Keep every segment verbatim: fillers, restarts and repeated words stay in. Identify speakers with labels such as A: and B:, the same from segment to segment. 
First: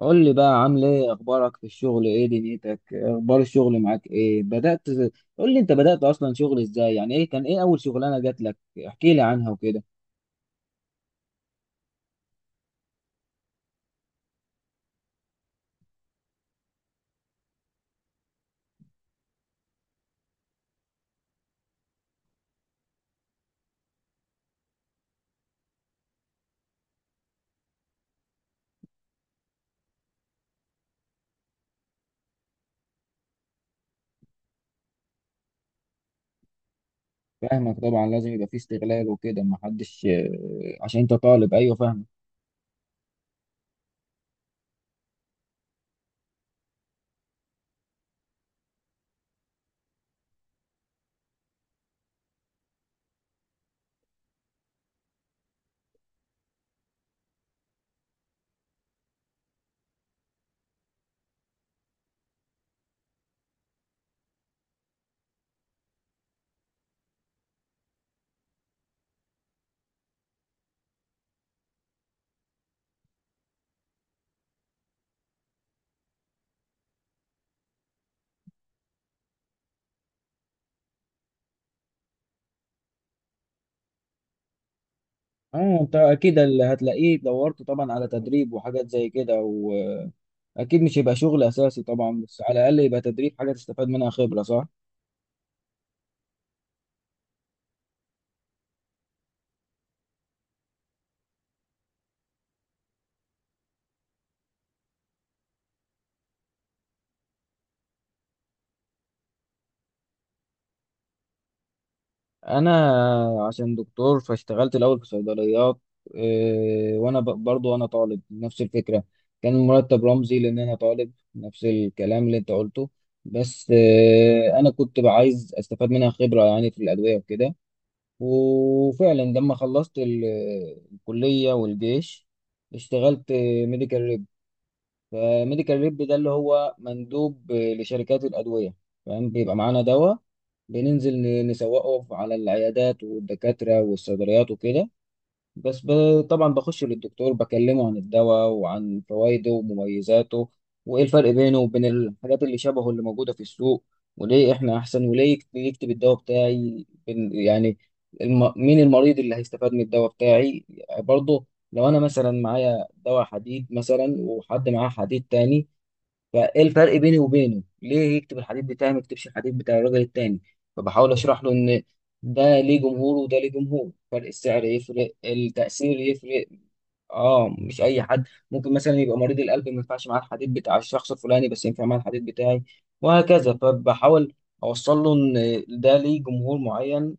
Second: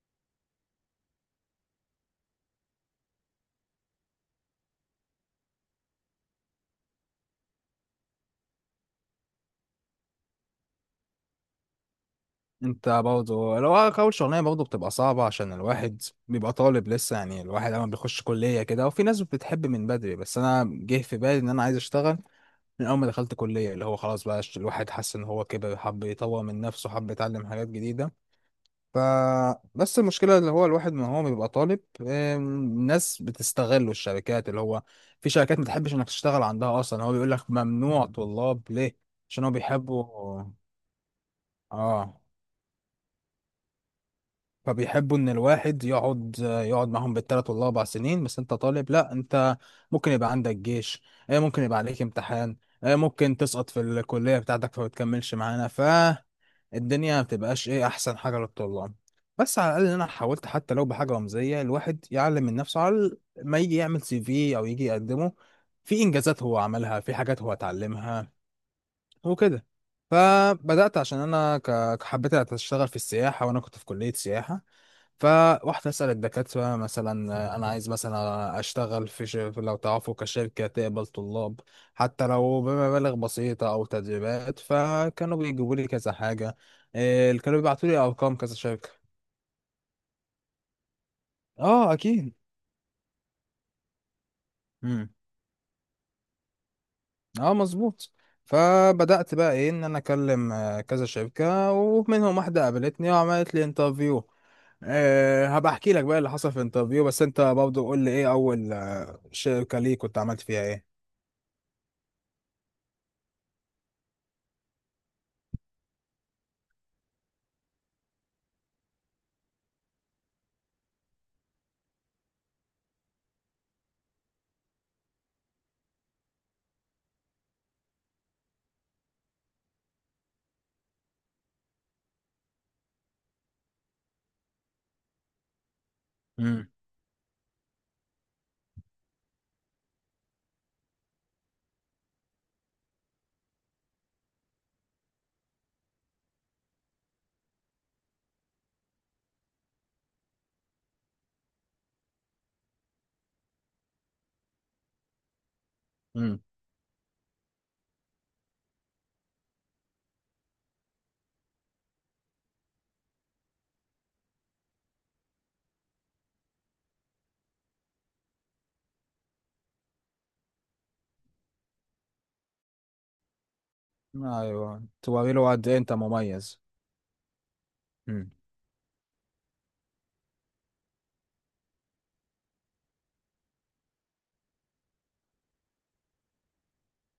A: قول لي بقى، عامل ايه؟ اخبارك في الشغل، ايه دنيتك؟ اخبار الشغل معاك ايه؟ بدأت قول لي، انت بدأت اصلا شغل ازاي؟ يعني ايه كان، ايه اول شغلانة جات لك؟ احكي لي عنها وكده.
B: انت برضه لو اول شغلانه برضه بتبقى صعبه عشان الواحد بيبقى طالب لسه. يعني الواحد اول ما بيخش كليه كده وفي ناس بتحب من بدري، بس انا جه في بالي ان انا عايز اشتغل من اول ما دخلت كليه، اللي هو خلاص بقى الواحد حس ان هو كبر، حب يطور من نفسه، حب يتعلم حاجات جديده. ف بس المشكله اللي هو الواحد ما هو بيبقى طالب، ام، الناس بتستغله، الشركات اللي هو في شركات ما تحبش انك تشتغل عندها اصلا، هو بيقول لك
A: فاهمك طبعا،
B: ممنوع
A: لازم يبقى في
B: طلاب. ليه؟
A: استغلال وكده.
B: عشان هو
A: ما
B: بيحبوا.
A: حدش آه، عشان انت طالب، ايوه فاهمك.
B: اه. فبيحبوا ان الواحد يقعد يقعد معاهم بالثلاث ولا اربع سنين. بس انت طالب، لا، انت ممكن يبقى عندك جيش، آه، ممكن يبقى عليك امتحان، آه، ممكن تسقط في الكلية بتاعتك فما تكملش معانا، فالدنيا ما بتبقاش ايه احسن حاجة للطلاب. بس على الاقل انا حاولت، حتى لو بحاجة رمزية الواحد يعلم من نفسه على ال- ما يجي يعمل سي في او يجي يقدمه، في انجازات هو عملها، في حاجات هو اتعلمها وكده. فبدأت عشان انا ك- حبيت اشتغل في السياحة وانا كنت في كلية سياحة. فروحت أسأل الدكاترة مثلا، آه، أنا عايز مثلا أشتغل في ش... في- لو تعرفوا كشركة تقبل طلاب حتى لو بمبالغ بسيطة أو تدريبات. فكانوا بيجيبوا
A: اه،
B: لي
A: انت
B: كذا
A: اكيد
B: حاجة،
A: اللي هتلاقيه
B: إيه، كانوا
A: دورت
B: بيبعتوا
A: طبعا
B: لي
A: على
B: أرقام
A: تدريب
B: كذا
A: وحاجات
B: شركة.
A: زي كده، واكيد مش هيبقى شغل اساسي
B: أه
A: طبعا،
B: أكيد.
A: بس على الاقل يبقى تدريب، حاجة تستفاد منها خبرة، صح؟
B: مم. أه مظبوط. فبدأت بقى إيه، إن أنا أكلم آه، كذا شركة، ومنهم واحدة قابلتني وعملت لي انترفيو. أه، هبقى أحكي لك بقى اللي حصل في الانترفيو، بس أنت برضه قول لي إيه أول آه، شركة ليك كنت عملت فيها إيه؟
A: انا عشان دكتور فاشتغلت الاول في صيدليات. إيه، وانا ب- برضو انا طالب، نفس الفكره. كان المرتب رمزي لان انا طالب، نفس الكلام اللي انت قلته. بس إيه، انا كنت بقى عايز استفاد منها خبره، يعني في الادويه وكده. وفعلا لما خلصت ال- الكليه والجيش، اشتغلت ميديكال ريب. فميديكال ريب ده اللي هو مندوب لشركات الادويه، فاهم؟ بيبقى معانا دواء، بننزل ن- نسوقه على العيادات والدكاترة والصيدليات وكده. بس ب... طبعا بخش للدكتور، بكلمه عن الدواء وعن فوائده ومميزاته، وإيه الفرق بينه وبين الحاجات اللي شبهه اللي موجودة في السوق، وليه إحنا أحسن، وليه يكت- يكتب الدواء
B: مم.
A: بتاعي، بن- يعني الم... مين المريض اللي هيستفاد من الدواء بتاعي؟ برضه لو أنا مثلا معايا دواء حديد مثلا، وحد معاه حديد تاني، فايه الفرق بيني وبينه؟ ليه يكتب الحديث بتاعي، ما يكتبش الحديث بتاع الراجل التاني؟ فبحاول اشرح له ان ده ليه جمهور، وده ليه جمهور، فرق السعر
B: ايوه،
A: يفرق،
B: توريله قد ايه انت
A: التأثير يفرق.
B: مميز.
A: اه، مش اي حد.
B: مم.
A: ممكن مثلا يبقى مريض القلب ما ينفعش معاه الحديث بتاع الشخص الفلاني، بس ينفع معاه الحديث بتاعي، وهكذا. فبحاول اوصل له ان ده ليه جمهور معين،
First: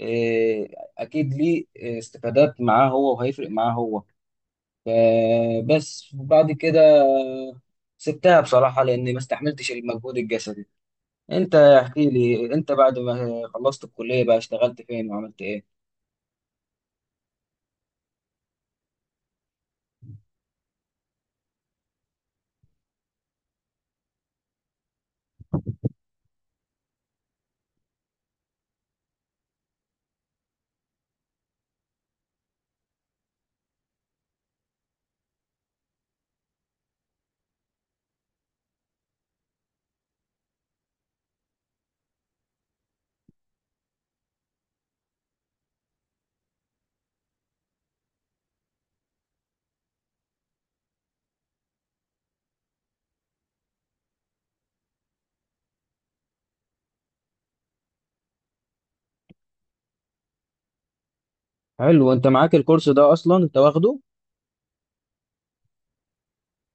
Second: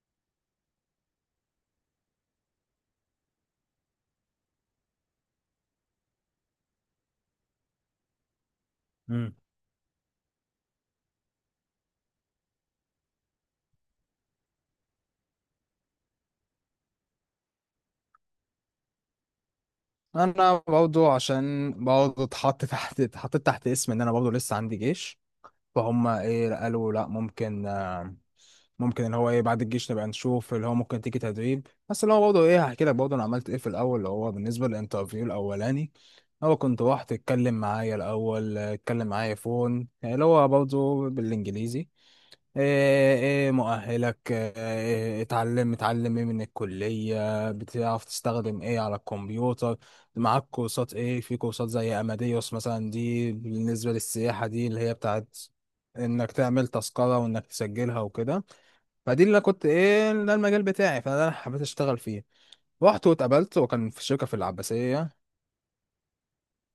A: واكيد ليه استفادات معاه هو وهيفرق معاه هو. فبس، وبعد كده سبتها بصراحة لأني ما
B: مم.
A: استحملتش المجهود الجسدي. أنت احكي لي، أنت بعد ما خلصت الكلية بقى اشتغلت فين وعملت إيه؟
B: انا برضو عشان برضو اتحط تحت، اتحطيت تحت اسم ان انا برضو لسه عندي جيش. فهم ايه قالوا لا ممكن، آه، ممكن ان هو ايه بعد الجيش نبقى نشوف اللي هو ممكن تيجي تدريب. بس اللي هو برضو ايه، هحكي لك برضو انا عملت ايه في الاول اللي هو بالنسبه للانترفيو الاولاني. هو كنت رحت اتكلم معايا، الاول اتكلم معايا فون يعني، اللي هو برضو بالانجليزي. ايه، إيه مؤهلك، إيه اتعلم، متعلم ايه من الكلية، بتعرف تستخدم ايه على الكمبيوتر، معاك كورسات ايه، في كورسات زي اماديوس مثلا، دي بالنسبة للسياحة، دي اللي هي بتاعت انك تعمل تذكرة وانك تسجلها وكده. فدي اللي أنا كنت ايه، ده المجال بتاعي، فده اللي أنا حبيت اشتغل
A: حلو،
B: فيه.
A: أنت معاك الكورس
B: رحت
A: ده أصلا؟ أنت
B: واتقابلت وكان
A: واخده؟
B: في شركة في العباسية.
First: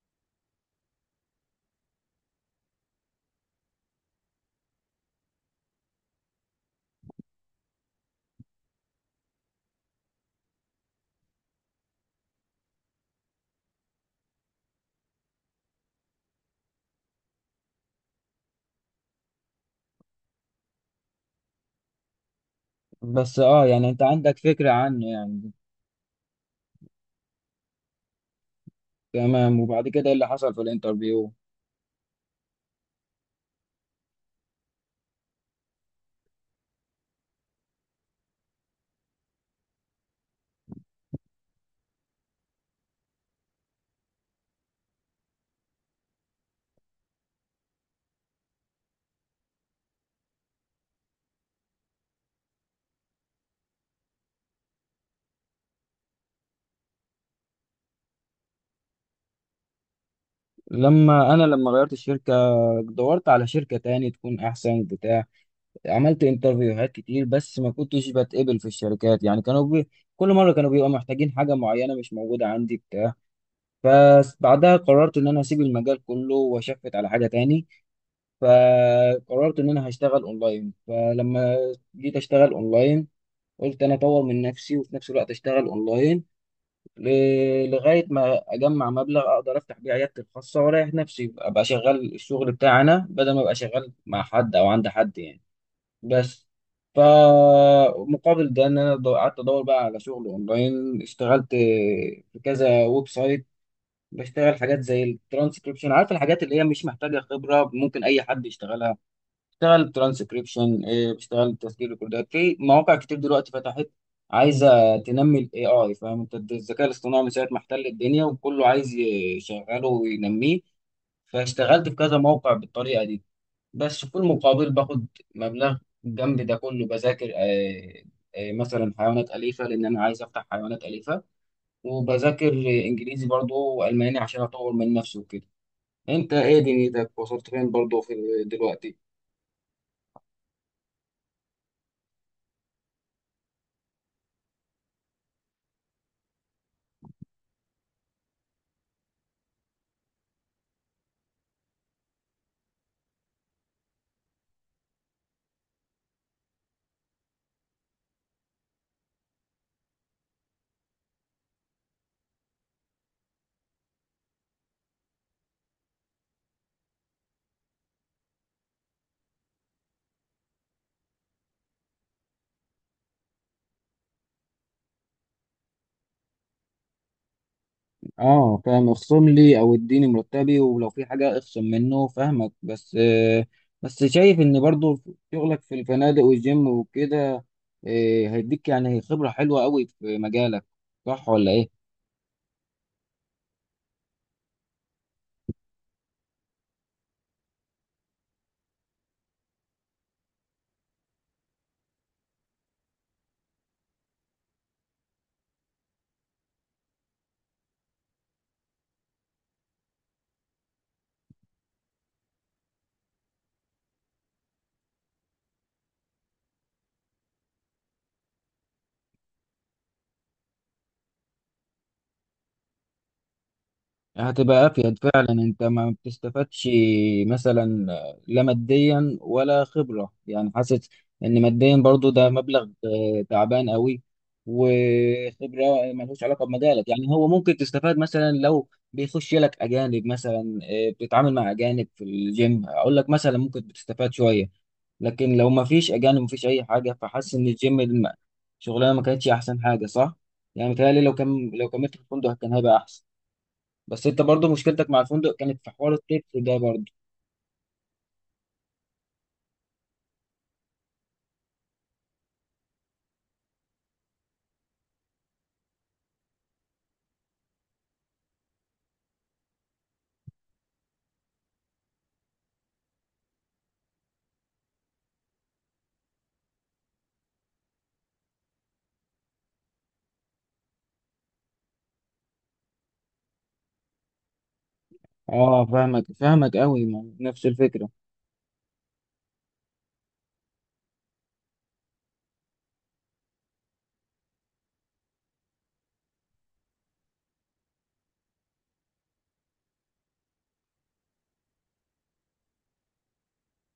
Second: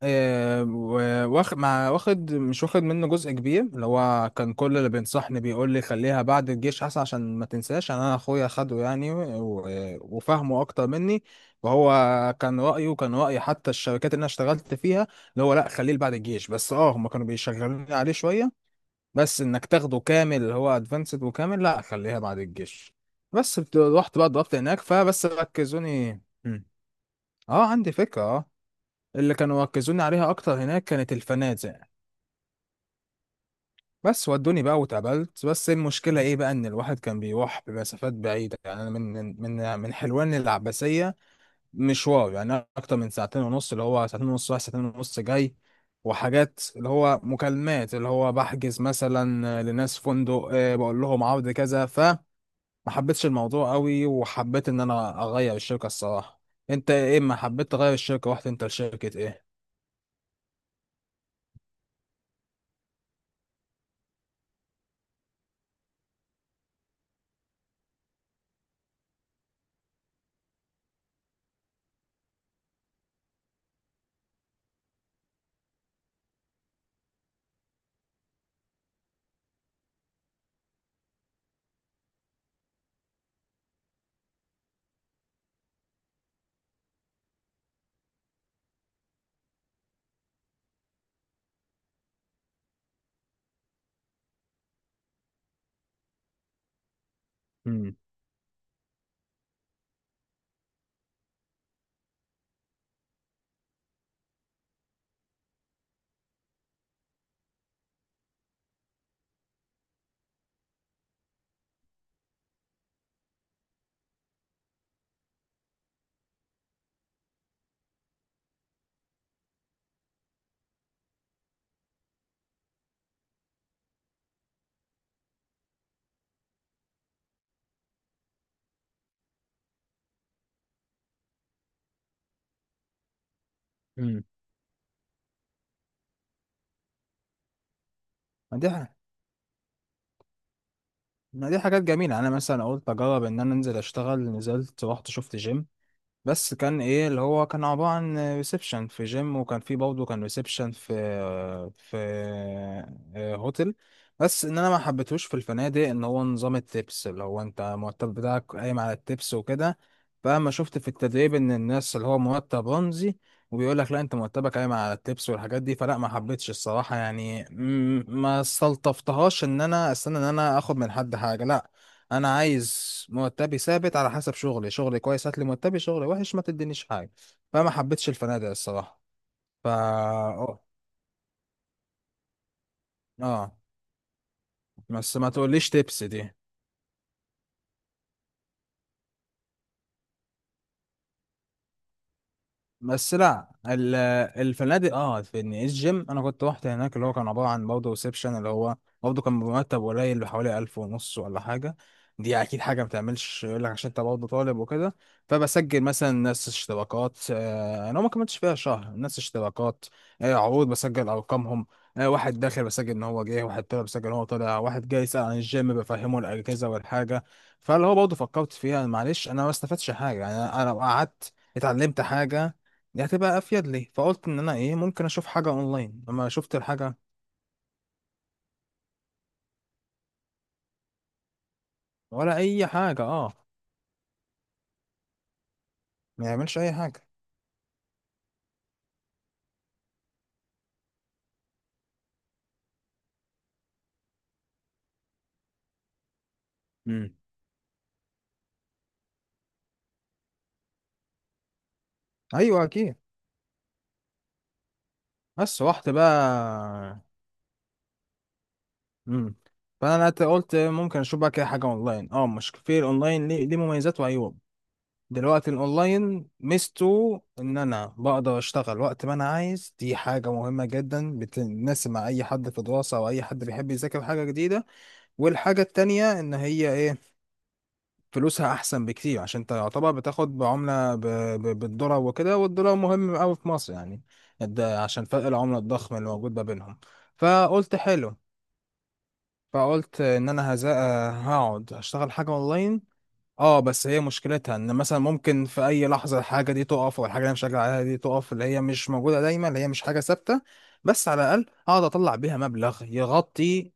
B: آه، و- واخ- مع واخد مش واخد منه جزء كبير، اللي هو كان كل اللي بينصحني بيقول لي خليها بعد الجيش احسن عشان ما تنساش، عشان انا اخويا خده يعني و- وفهمه اكتر مني. وهو كان رايه، كان راي حتى الشركات اللي انا اشتغلت فيها اللي هو لا خليه بعد الجيش. بس اه هم كانوا بيشغلوني عليه شويه، بس انك تاخده كامل اللي هو ادفانسد وكامل، لا خليها بعد الجيش.
A: بس
B: بس
A: أه
B: بت-
A: يعني أنت
B: رحت بقى
A: عندك
B: ضربت
A: فكرة
B: هناك
A: عنه
B: فبس
A: يعني.
B: ركزوني. مم. اه عندي فكره. آه. اللي
A: تمام،
B: كانوا
A: وبعد
B: ركزوني
A: كده إيه اللي
B: عليها
A: حصل
B: اكتر
A: في
B: هناك كانت
A: الانترفيو؟
B: الفنادق. بس ودوني بقى واتقابلت، بس المشكله ايه بقى، ان الواحد كان بيروح بمسافات بعيده، يعني انا من من من حلوان للعباسيه، مشوار يعني اكتر من ساعتين ونص، اللي هو ساعتين ونص رايح ساعتين ونص جاي. وحاجات اللي هو مكالمات اللي هو بحجز مثلا لناس فندق، آه، بقول لهم عرض كذا. فما حبيتش الموضوع قوي وحبيت ان انا اغير الشركه الصراحه. انت ايه، ما حبيت تغير الشركه، رحت انت لشركه ايه؟
A: لما أنا لما غيرت الشركة، دورت على شركة تاني تكون أحسن بتاع. عملت انترفيوهات كتير، بس ما كنتش بتقبل في الشركات. يعني كانوا بي... كل مره كانوا بيبقوا محتاجين حاجه معينه مش موجوده عندي بتاع. فبعدها قررت ان انا اسيب المجال كله واشفت على حاجه تاني. فقررت ان انا هشتغل اونلاين. فلما جيت اشتغل اونلاين، قلت انا اطور من نفسي وفي نفس الوقت اشتغل اونلاين، ل... لغايه ما اجمع مبلغ اقدر افتح بيه عيادتي الخاصه، واريح نفسي، ابقى شغال الشغل بتاعي انا، بدل ما ابقى شغال مع حد او عند حد يعني. بس
B: امم.
A: فمقابل ده ان انا دو- قعدت ادور بقى على شغل اونلاين، اشتغلت في كذا ويب سايت، بشتغل حاجات زي الترانسكريبشن. عارف الحاجات اللي هي مش محتاجه خبره، ممكن اي حد يشتغلها. اشتغل ترانسكريبشن، بشتغل تسجيل ريكوردات في مواقع كتير دلوقتي فتحت، عايزه تنمي الاي اي، فاهم انت؟ الذكاء الاصطناعي من ساعه ما احتل الدنيا، وكله عايز يشغله وينميه. فاشتغلت في كذا موقع بالطريقه دي، بس في المقابل باخد مبلغ. جنب ده كله، بذاكر آه، آه، مثلا حيوانات أليفة، لأن أنا عايز أفتح حيوانات أليفة. وبذاكر آه، إنجليزي برضه وألماني
B: مم.
A: عشان أطور من نفسي وكده. أنت إيه دنيتك؟ وصلت فين برضه في
B: دي،
A: دلوقتي؟
B: ما دي حاجات جميلة يعني. أنا مثلا قلت أجرب إن أنا أنزل أشتغل، نزلت رحت شفت جيم، بس كان ايه اللي هو كان عبارة عن ريسبشن في جيم. وكان في برضه كان ريسبشن في في آه، هوتل. بس ان انا ما حبيتهوش في الفنادق ان هو نظام التبس، اللي هو انت المرتب بتاعك قايم على التبس وكده. فاما شفت في التدريب ان الناس اللي هو مرتب رمزي، وبيقول لك لا انت مرتبك قايم على التبس والحاجات دي، فلا، ما حبيتش الصراحة يعني، م- ما استلطفتهاش ان انا استنى ان انا اخد من حد حاجة. لا، انا عايز مرتبي ثابت على حسب شغلي. شغلي كويس، هات لي مرتبي. شغلي وحش، ما تدينيش حاجه. فما حبيتش الفنادق
A: اه فاهم،
B: الصراحه.
A: اخصم لي
B: فا
A: او اديني مرتبي،
B: اه.
A: ولو في حاجه اخصم منه، فاهمك. بس آه،
B: آه.
A: بس شايف ان برضه
B: بس ما
A: شغلك
B: تقوليش
A: في
B: تبس
A: الفنادق
B: دي.
A: والجيم وكده آه، هيديك يعني خبره حلوه قوي في مجالك، صح ولا ايه؟
B: بس لا، ال- الفنادق اه. في إن الجيم انا كنت رحت هناك اللي هو كان عباره عن برضه ريسبشن، اللي هو برضه كان بمرتب قليل، بحوالي ألف ونص ولا حاجه، دي اكيد حاجه ما بتعملش، يقول لك عشان انت برضه طالب وكده. فبسجل مثلا ناس اشتراكات، آه، انا ما كملتش فيها شهر، ناس اشتراكات، آه، عروض بسجل ارقامهم، آه، واحد داخل بسجل ان هو جه، واحد طلع بسجل ان هو طلع، واحد جاي يسال عن الجيم بفهمه الاجهزه والحاجه. فاللي هو برضه فكرت فيها معلش، انا ما استفدتش حاجه يعني، انا أنا لو قعدت اتعلمت حاجه دي هتبقى افيد لي. فقلت ان انا
A: هتبقى
B: ايه،
A: افيد
B: ممكن اشوف
A: فعلا،
B: حاجه
A: انت ما
B: اونلاين. لما شفت
A: بتستفادش
B: الحاجه،
A: مثلا لا ماديا ولا خبرة. يعني حاسس ان ماديا برضو ده
B: ولا
A: مبلغ
B: اي حاجه
A: آه،
B: اه،
A: تعبان قوي، وخبرة ملهوش
B: ما
A: علاقة
B: يعملش اي
A: بمجالك.
B: حاجه.
A: يعني هو ممكن تستفاد مثلا لو بيخش لك اجانب، مثلا آه، بتتعامل مع اجانب في الجيم، اقول لك مثلا ممكن بتستفاد شوية. لكن لو ما فيش اجانب، ما فيش اي حاجة.
B: امم.
A: فحاسس ان الجيم الم- شغلانة ما كانتش احسن حاجة، صح؟ يعني متهيألي لو كان لو كملت في الفندق كان
B: ايوه
A: هيبقى
B: اكيد.
A: احسن. بس انت برضو مشكلتك مع الفندق كانت
B: بس
A: في
B: رحت
A: حوار
B: بقى.
A: التكس ده برضو.
B: امم. فانا قلت قلت ممكن اشوف بقى كده حاجه اونلاين. اه مش في الاونلاين، ليه ليه مميزات وعيوب. دلوقتي الاونلاين ميزته ان انا بقدر اشتغل وقت ما انا عايز، دي حاجه مهمه جدا بتناسب مع اي حد في دراسه او اي حد بيحب يذاكر حاجه جديده. والحاجه التانية ان هي ايه، فلوسها احسن بكتير، عشان انت يعتبر بتاخد بعمله ب... ب... بالدولار وكده، والدولار مهم قوي في مصر يعني، ده عشان فرق العمله
A: اه
B: الضخم
A: فاهمك،
B: اللي موجود ما
A: فاهمك
B: بينهم.
A: قوي ما- نفس
B: فقلت
A: الفكرة.
B: حلو، فقلت ان انا هز... هقعد اشتغل حاجه اونلاين. اه بس هي مشكلتها ان مثلا ممكن في اي لحظه الحاجه دي تقف، والحاجه اللي انا شغال عليها دي تقف، اللي هي مش موجوده دايما، اللي هي مش حاجه ثابته. بس على الاقل اقعد اطلع بيها مبلغ يغطي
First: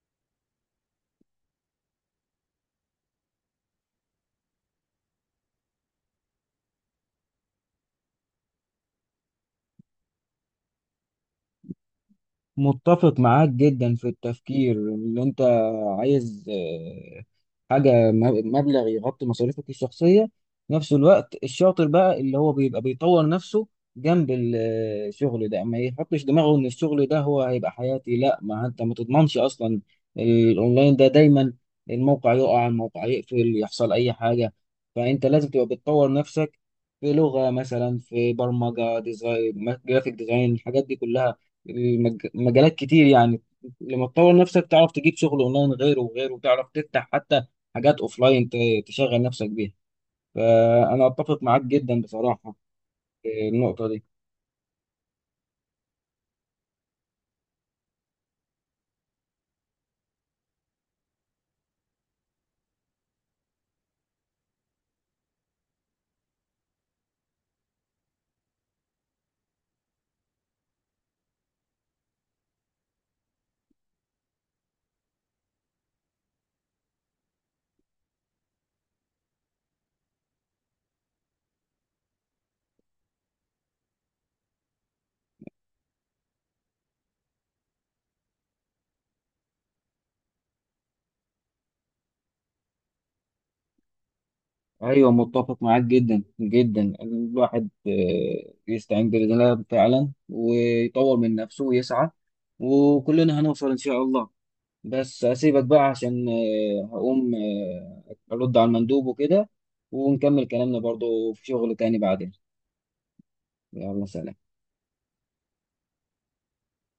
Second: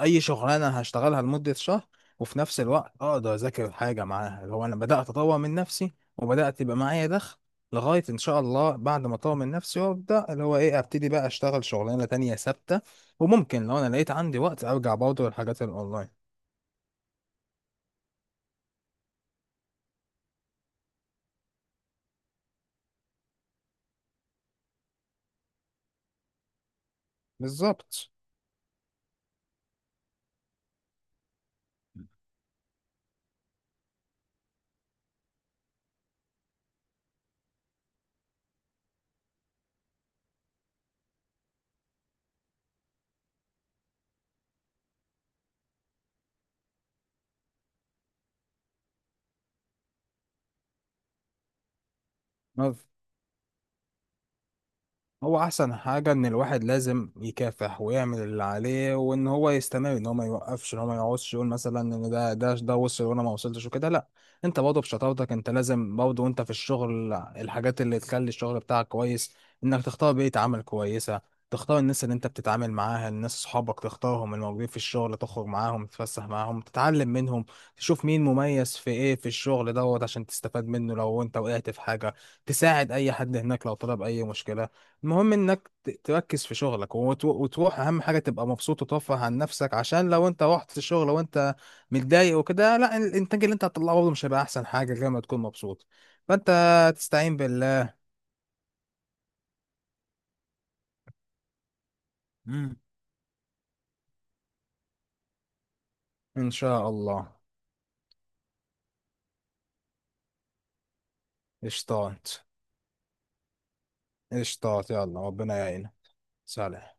B: اي شغلانه هشتغلها لمده شهر، وفي نفس الوقت اقدر اذاكر حاجه معاها، اللي هو انا بدات اطور من نفسي وبدات يبقى معايا دخل، لغايه ان شاء الله بعد ما اطور من نفسي وابدا اللي هو ايه، ابتدي بقى اشتغل شغلانه تانية ثابته.
A: متفق معاك
B: وممكن لو انا
A: جدا في
B: لقيت عندي وقت
A: التفكير
B: ارجع
A: اللي
B: برضه
A: انت
B: للحاجات الاونلاين.
A: عايز. آه، حاجة م- مبلغ يغطي مصاريفك الشخصية، في نفس الوقت الشاطر بقى اللي هو بيبقى بيطور نفسه جنب ال- آه، الشغل ده، ما يحطش دماغه ان الشغل ده هو هيبقى
B: بالظبط.
A: حياتي، لا. ما انت ما تضمنش اصلا، الاونلاين ده دايما الموقع يقع، الموقع يقفل، يحصل اي حاجة. فانت لازم تبقى بتطور نفسك في لغة مثلا، في برمجة، ديزاين، جرافيك ديزاين، الحاجات دي كلها. المج- مجالات كتير يعني. لما تطور نفسك تعرف تجيب شغل اونلاين غيره وغيره، وتعرف تفتح حتى حاجات اوفلاين ت- تشغل نفسك بيها. فانا اتفق معاك جدا بصراحة في النقطة دي.
B: هو احسن حاجة ان الواحد لازم يكافح ويعمل اللي عليه، وان هو يستمر، ان هو ما يوقفش، ان هو ما يقعدش يقول مثلا ان ده ده ده وصل وانا ما وصلتش وكده، لا. انت برضه بشطارتك، انت لازم برضه وانت في الشغل الحاجات اللي تخلي الشغل بتاعك كويس، انك تختار بيئة عمل كويسة، تختار الناس اللي انت بتتعامل معاها، الناس صحابك تختارهم الموجودين في الشغل، تخرج معاهم تتفسح معاهم تتعلم منهم، تشوف مين مميز في ايه في الشغل دوت عشان تستفاد منه لو انت وقعت في حاجة، تساعد اي حد هناك لو طلب، اي مشكلة المهم انك ت- تركز في شغلك، وت- وتروح. اهم حاجه تبقى مبسوط وترفه عن نفسك، عشان لو انت رحت الشغل وانت متضايق وكده، لا، الانتاج اللي انت هتطلعه برضه مش هيبقى احسن حاجه
A: ايوه،
B: غير ما تكون
A: متفق معاك
B: مبسوط.
A: جدا
B: فانت
A: جدا.
B: تستعين
A: الواحد
B: بالله.
A: آه، يستعين بالله فعلا ويطور من نفسه ويسعى،
B: مم.
A: وكلنا هنوصل ان شاء الله. بس اسيبك بقى عشان
B: ان
A: آه،
B: شاء
A: هقوم
B: الله.
A: آه، ارد على المندوب وكده، ونكمل كلامنا برضو في شغل تاني بعدين.
B: اشطات.
A: يلا، سلام.
B: اشطات يلا ربنا يعينك. سلام.